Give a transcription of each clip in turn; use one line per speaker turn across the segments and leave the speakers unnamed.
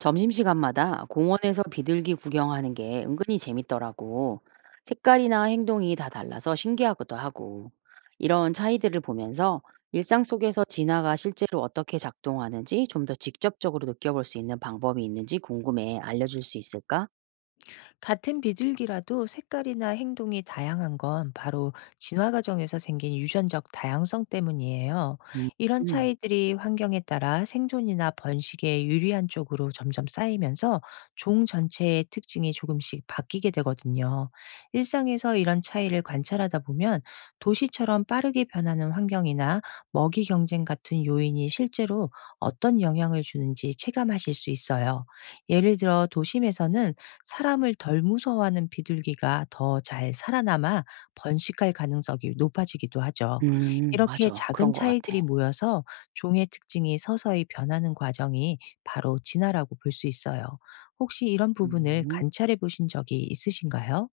점심시간마다 공원에서 비둘기 구경하는 게 은근히 재밌더라고. 색깔이나 행동이 다 달라서 신기하기도 하고. 이런 차이들을 보면서 일상 속에서 진화가 실제로 어떻게 작동하는지 좀 더 직접적으로 느껴볼 수 있는 방법이 있는지 궁금해. 알려줄 수 있을까?
같은 비둘기라도 색깔이나 행동이 다양한 건 바로 진화 과정에서 생긴 유전적 다양성 때문이에요.
음,
이런
음,
차이들이 환경에 따라 생존이나 번식에 유리한 쪽으로 점점 쌓이면서 종 전체의 특징이 조금씩 바뀌게 되거든요. 일상에서 이런 차이를 관찰하다 보면 도시처럼 빠르게 변하는 환경이나 먹이 경쟁 같은 요인이 실제로 어떤 영향을 주는지 체감하실 수 있어요. 예를 들어 도심에서는 사람을 덜 무서워하는 비둘기가 더 잘 살아남아 번식할 가능성이 높아지기도 하죠. 이렇게
맞아. 그런
작은
것 같아.
차이들이 모여서 종의 특징이 서서히 변하는 과정이 바로 진화라고 볼 수 있어요. 혹시 이런 부분을
음.
관찰해 보신 적이 있으신가요?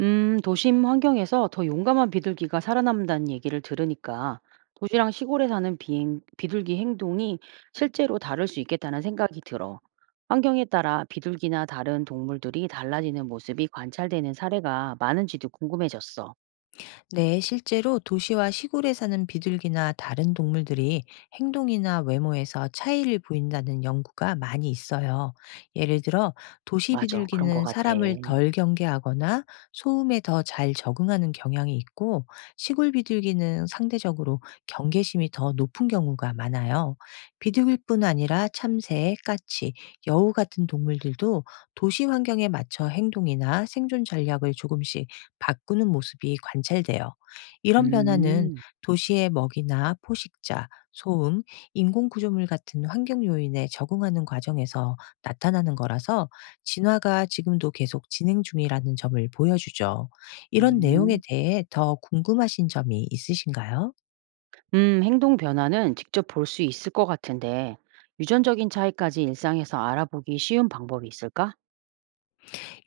도심 환경에서 더 용감한 비둘기가 살아남는다는 얘기를 들으니까 도시랑 시골에 사는 비둘기 행동이 실제로 다를 수 있겠다는 생각이 들어. 환경에 따라 비둘기나 다른 동물들이 달라지는 모습이 관찰되는 사례가 많은지도 궁금해졌어.
네, 실제로 도시와 시골에 사는 비둘기나 다른 동물들이 행동이나 외모에서 차이를 보인다는 연구가 많이 있어요. 예를 들어, 도시
맞아, 그런 것
비둘기는
같아.
사람을 덜 경계하거나 소음에 더 잘 적응하는 경향이 있고, 시골 비둘기는 상대적으로 경계심이 더 높은 경우가 많아요. 비둘기뿐 아니라 참새, 까치, 여우 같은 동물들도 도시 환경에 맞춰 행동이나 생존 전략을 조금씩 바꾸는 모습이 관찰돼요. 이런 변화는
음,
도시의 먹이나 포식자, 소음, 인공 구조물 같은 환경 요인에 적응하는 과정에서 나타나는 거라서 진화가 지금도 계속 진행 중이라는 점을 보여주죠. 이런 내용에
음.
대해 더 궁금하신 점이 있으신가요?
행동 변화는 직접 볼 수 있을 것 같은데 유전적인 차이까지 일상에서 알아보기 쉬운 방법이 있을까?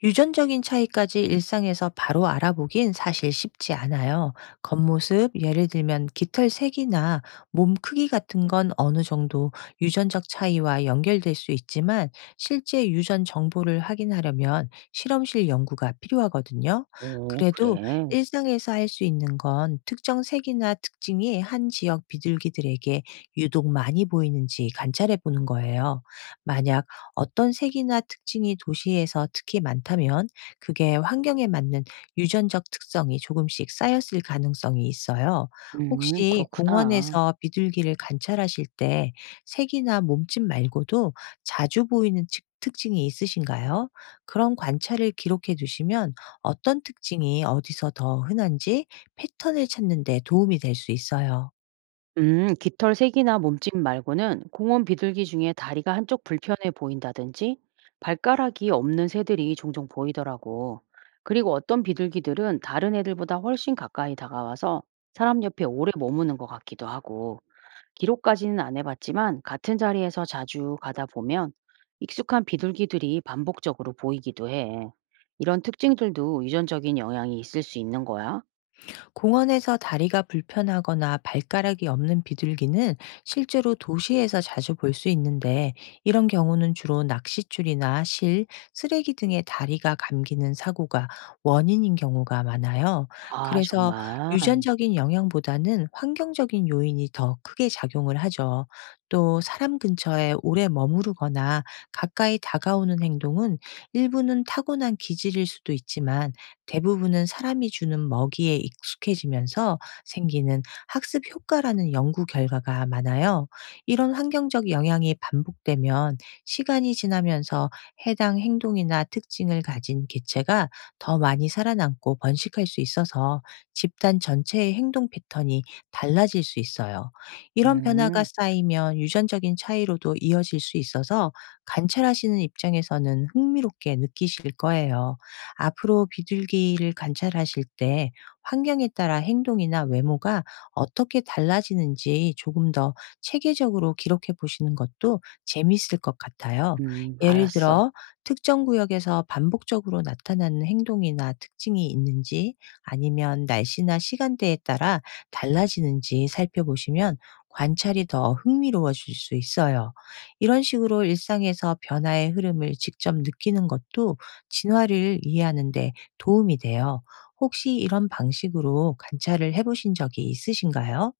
유전적인 차이까지 일상에서 바로 알아보긴 사실 쉽지 않아요. 겉모습, 예를 들면 깃털 색이나 몸 크기 같은 건 어느 정도 유전적 차이와 연결될 수 있지만 실제 유전 정보를 확인하려면 실험실 연구가 필요하거든요.
오,
그래도
그래.
일상에서 할 수 있는 건 특정 색이나 특징이 한 지역 비둘기들에게 유독 많이 보이는지 관찰해 보는 거예요. 만약 어떤 색이나 특징이 도시에서 특히 많다면 그게 환경에 맞는 유전적 특성이 조금씩 쌓였을 가능성이 있어요. 혹시
그렇구나.
공원에서 비둘기를 관찰하실 때 색이나 몸집 말고도 자주 보이는 특징이 있으신가요? 그런 관찰을 기록해 두시면 어떤 특징이 어디서 더 흔한지 패턴을 찾는 데 도움이 될 수 있어요.
깃털 색이나 몸집 말고는 공원 비둘기 중에 다리가 한쪽 불편해 보인다든지 발가락이 없는 새들이 종종 보이더라고. 그리고 어떤 비둘기들은 다른 애들보다 훨씬 가까이 다가와서 사람 옆에 오래 머무는 것 같기도 하고 기록까지는 안 해봤지만 같은 자리에서 자주 가다 보면 익숙한 비둘기들이 반복적으로 보이기도 해. 이런 특징들도 유전적인 영향이 있을 수 있는 거야?
공원에서 다리가 불편하거나 발가락이 없는 비둘기는 실제로 도시에서 자주 볼 수 있는데, 이런 경우는 주로 낚싯줄이나 실, 쓰레기 등의 다리가 감기는 사고가 원인인 경우가 많아요.
아,
그래서
정말.
유전적인 영향보다는 환경적인 요인이 더 크게 작용을 하죠. 또 사람 근처에 오래 머무르거나 가까이 다가오는 행동은 일부는 타고난 기질일 수도 있지만 대부분은 사람이 주는 먹이에 익숙해지면서 생기는 학습 효과라는 연구 결과가 많아요. 이런 환경적 영향이 반복되면 시간이 지나면서 해당 행동이나 특징을 가진 개체가 더 많이 살아남고 번식할 수 있어서 집단 전체의 행동 패턴이 달라질 수 있어요. 이런 변화가
음,
쌓이면 유전적인 차이로도 이어질 수 있어서 관찰하시는 입장에서는 흥미롭게 느끼실 거예요. 앞으로 비둘기를 관찰하실 때 환경에 따라 행동이나 외모가 어떻게 달라지는지 조금 더 체계적으로 기록해 보시는 것도 재미있을 것 같아요. 예를
알았어.
들어 특정 구역에서 반복적으로 나타나는 행동이나 특징이 있는지, 아니면 날씨나 시간대에 따라 달라지는지 살펴보시면 관찰이 더 흥미로워질 수 있어요. 이런 식으로 일상에서 변화의 흐름을 직접 느끼는 것도 진화를 이해하는데 도움이 돼요. 혹시 이런 방식으로 관찰을 해보신 적이 있으신가요?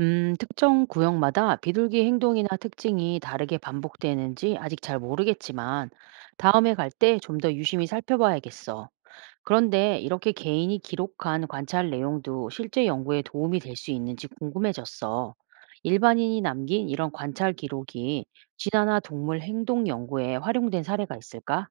특정 구역마다 비둘기 행동이나 특징이 다르게 반복되는지 아직 잘 모르겠지만, 다음에 갈 때 좀 더 유심히 살펴봐야겠어. 그런데 이렇게 개인이 기록한 관찰 내용도 실제 연구에 도움이 될 수 있는지 궁금해졌어. 일반인이 남긴 이런 관찰 기록이 진화나 동물 행동 연구에 활용된 사례가 있을까?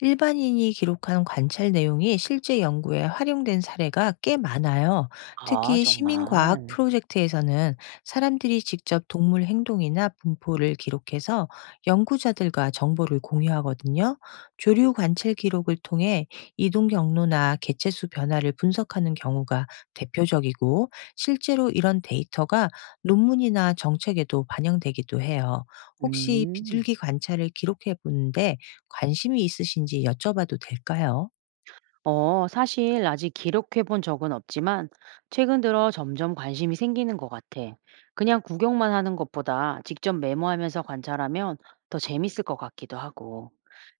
일반인이 기록한 관찰 내용이 실제 연구에 활용된 사례가 꽤 많아요.
아,
특히 시민과학
정말.
프로젝트에서는 사람들이 직접 동물 행동이나 분포를 기록해서 연구자들과 정보를 공유하거든요. 조류 관찰 기록을 통해 이동 경로나 개체수 변화를 분석하는 경우가 대표적이고, 실제로 이런 데이터가 논문이나 정책에도 반영되기도 해요. 혹시
음.
비둘기 관찰을 기록해 보는데 관심이 있으신지 여쭤봐도 될까요?
어, 사실 아직 기록해 본 적은 없지만 최근 들어 점점 관심이 생기는 것 같아. 그냥 구경만 하는 것보다 직접 메모하면서 관찰하면 더 재밌을 것 같기도 하고.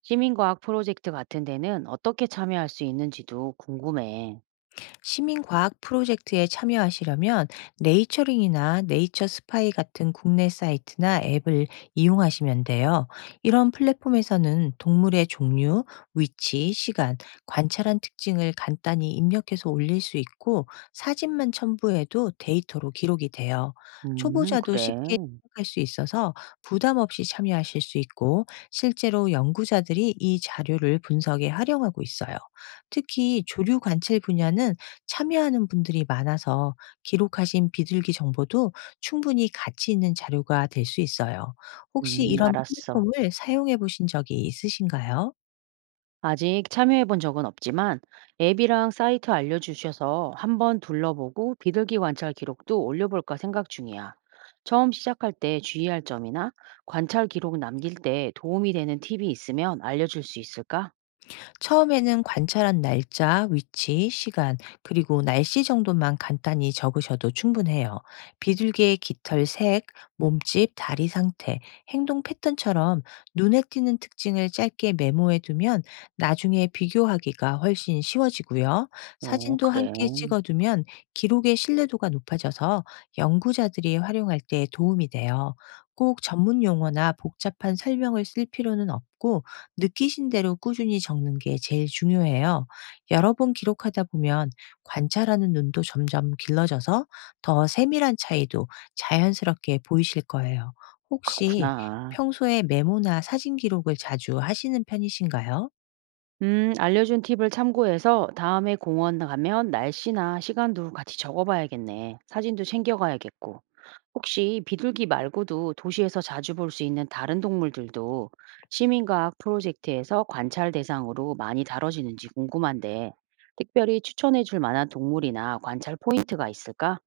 시민과학 프로젝트 같은 데는 어떻게 참여할 수 있는지도 궁금해.
시민과학 프로젝트에 참여하시려면 네이처링이나 네이처 스파이 같은 국내 사이트나 앱을 이용하시면 돼요. 이런 플랫폼에서는 동물의 종류, 위치, 시간, 관찰한 특징을 간단히 입력해서 올릴 수 있고, 사진만 첨부해도 데이터로 기록이 돼요. 초보자도
그래.
쉽게 시작할 수 있어서 부담 없이 참여하실 수 있고, 실제로 연구자들이 이 자료를 분석에 활용하고 있어요. 특히 조류 관찰 분야는 참여하는 분들이 많아서 기록하신 비둘기 정보도 충분히 가치 있는 자료가 될 수 있어요. 혹시 이런
알았어.
플랫폼을 사용해 보신 적이 있으신가요?
아직 참여해 본 적은 없지만 앱이랑 사이트 알려주셔서 한번 둘러보고 비둘기 관찰 기록도 올려볼까 생각 중이야. 처음 시작할 때 주의할 점이나 관찰 기록 남길 때 도움이 되는 팁이 있으면 알려줄 수 있을까?
처음에는 관찰한 날짜, 위치, 시간, 그리고 날씨 정도만 간단히 적으셔도 충분해요. 비둘기의 깃털 색, 몸집, 다리 상태, 행동 패턴처럼 눈에 띄는 특징을 짧게 메모해 두면 나중에 비교하기가 훨씬 쉬워지고요.
어,
사진도
그래.
함께 찍어두면 기록의 신뢰도가 높아져서 연구자들이 활용할 때 도움이 돼요. 꼭 전문 용어나 복잡한 설명을 쓸 필요는 없고, 느끼신 대로 꾸준히 적는 게 제일 중요해요. 여러 번 기록하다 보면 관찰하는 눈도 점점 길러져서 더 세밀한 차이도 자연스럽게 보이실 거예요. 혹시
그렇구나.
평소에 메모나 사진 기록을 자주 하시는 편이신가요?
알려준 팁을 참고해서 다음에 공원 가면 날씨나 시간도 같이 적어봐야겠네. 사진도 챙겨가야겠고. 혹시 비둘기 말고도 도시에서 자주 볼 수 있는 다른 동물들도 시민과학 프로젝트에서 관찰 대상으로 많이 다뤄지는지 궁금한데, 특별히 추천해 줄 만한 동물이나 관찰 포인트가 있을까?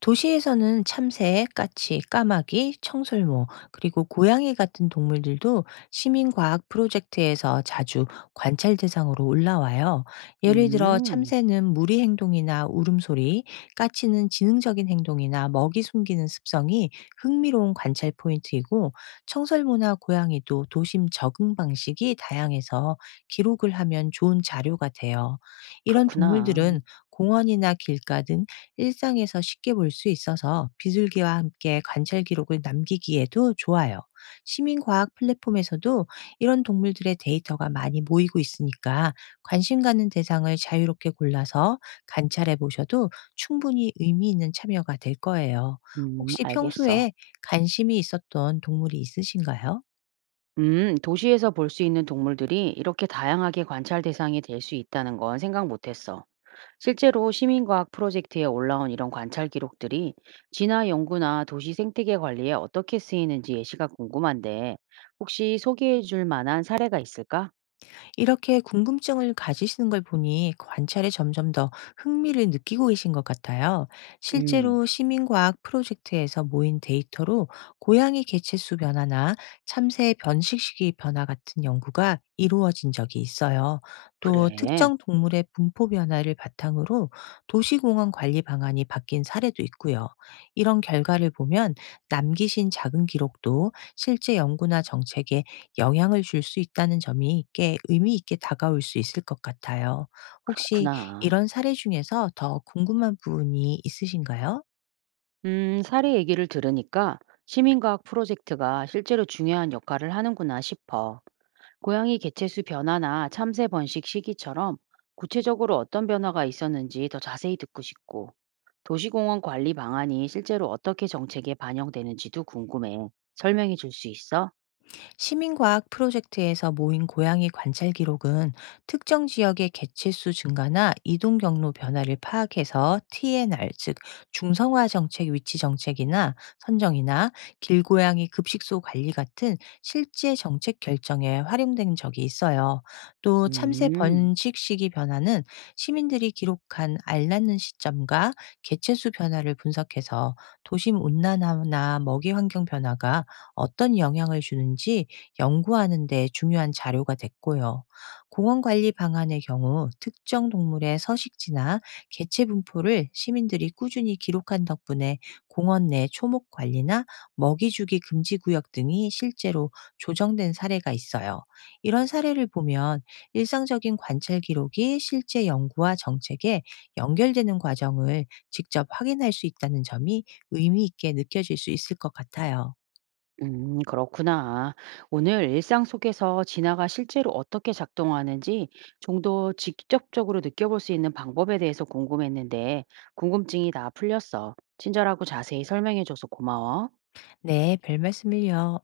도시에서는 참새, 까치, 까마귀, 청설모, 그리고 고양이 같은 동물들도 시민과학 프로젝트에서 자주 관찰 대상으로 올라와요. 예를 들어
음,
참새는 무리 행동이나 울음소리, 까치는 지능적인 행동이나 먹이 숨기는 습성이 흥미로운 관찰 포인트이고, 청설모나 고양이도 도심 적응 방식이 다양해서 기록을 하면 좋은 자료가 돼요. 이런
그렇구나.
동물들은 공원이나 길가 등 일상에서 쉽게 볼 수 있어서 비둘기와 함께 관찰 기록을 남기기에도 좋아요. 시민과학 플랫폼에서도 이런 동물들의 데이터가 많이 모이고 있으니까 관심 가는 대상을 자유롭게 골라서 관찰해 보셔도 충분히 의미 있는 참여가 될 거예요. 혹시
알겠어.
평소에 관심이 있었던 동물이 있으신가요?
도시에서 볼 수 있는 동물들이 이렇게 다양하게 관찰 대상이 될 수 있다는 건 생각 못 했어. 실제로 시민과학 프로젝트에 올라온 이런 관찰 기록들이 진화 연구나 도시 생태계 관리에 어떻게 쓰이는지 예시가 궁금한데 혹시 소개해 줄 만한 사례가 있을까?
이렇게 궁금증을 가지시는 걸 보니 그 관찰에 점점 더 흥미를 느끼고 계신 것 같아요.
음,
실제로 시민과학 프로젝트에서 모인 데이터로 고양이 개체수 변화나 참새의 번식 시기 변화 같은 연구가 이루어진 적이 있어요. 또
그래.
특정 동물의 분포 변화를 바탕으로 도시공원 관리 방안이 바뀐 사례도 있고요. 이런 결과를 보면 남기신 작은 기록도 실제 연구나 정책에 영향을 줄 수 있다는 점이 꽤 의미 있게 다가올 수 있을 것 같아요. 혹시
그렇구나.
이런 사례 중에서 더 궁금한 부분이 있으신가요?
사례 얘기를 들으니까 시민과학 프로젝트가 실제로 중요한 역할을 하는구나 싶어. 고양이 개체수 변화나 참새 번식 시기처럼 구체적으로 어떤 변화가 있었는지 더 자세히 듣고 싶고. 도시공원 관리 방안이 실제로 어떻게 정책에 반영되는지도 궁금해. 설명해 줄 수 있어?
시민과학 프로젝트에서 모인 고양이 관찰 기록은 특정 지역의 개체수 증가나 이동 경로 변화를 파악해서 TNR, 즉 중성화 정책 위치 정책이나 선정이나 길고양이 급식소 관리 같은 실제 정책 결정에 활용된 적이 있어요. 또 참새
음,
번식 시기 변화는 시민들이 기록한 알 낳는 시점과 개체수 변화를 분석해서 도심 온난화나 먹이 환경 변화가 어떤 영향을 주는지 연구하는 데 중요한 자료가 됐고요. 공원 관리 방안의 경우 특정 동물의 서식지나 개체 분포를 시민들이 꾸준히 기록한 덕분에 공원 내 초목 관리나 먹이 주기 금지 구역 등이 실제로 조정된 사례가 있어요. 이런 사례를 보면 일상적인 관찰 기록이 실제 연구와 정책에 연결되는 과정을 직접 확인할 수 있다는 점이 의미 있게 느껴질 수 있을 것 같아요.
그렇구나. 오늘 일상 속에서 진화가 실제로 어떻게 작동하는지 좀 더 직접적으로 느껴볼 수 있는 방법에 대해서 궁금했는데 궁금증이 다 풀렸어. 친절하고 자세히 설명해 줘서 고마워.
네, 별 말씀을요.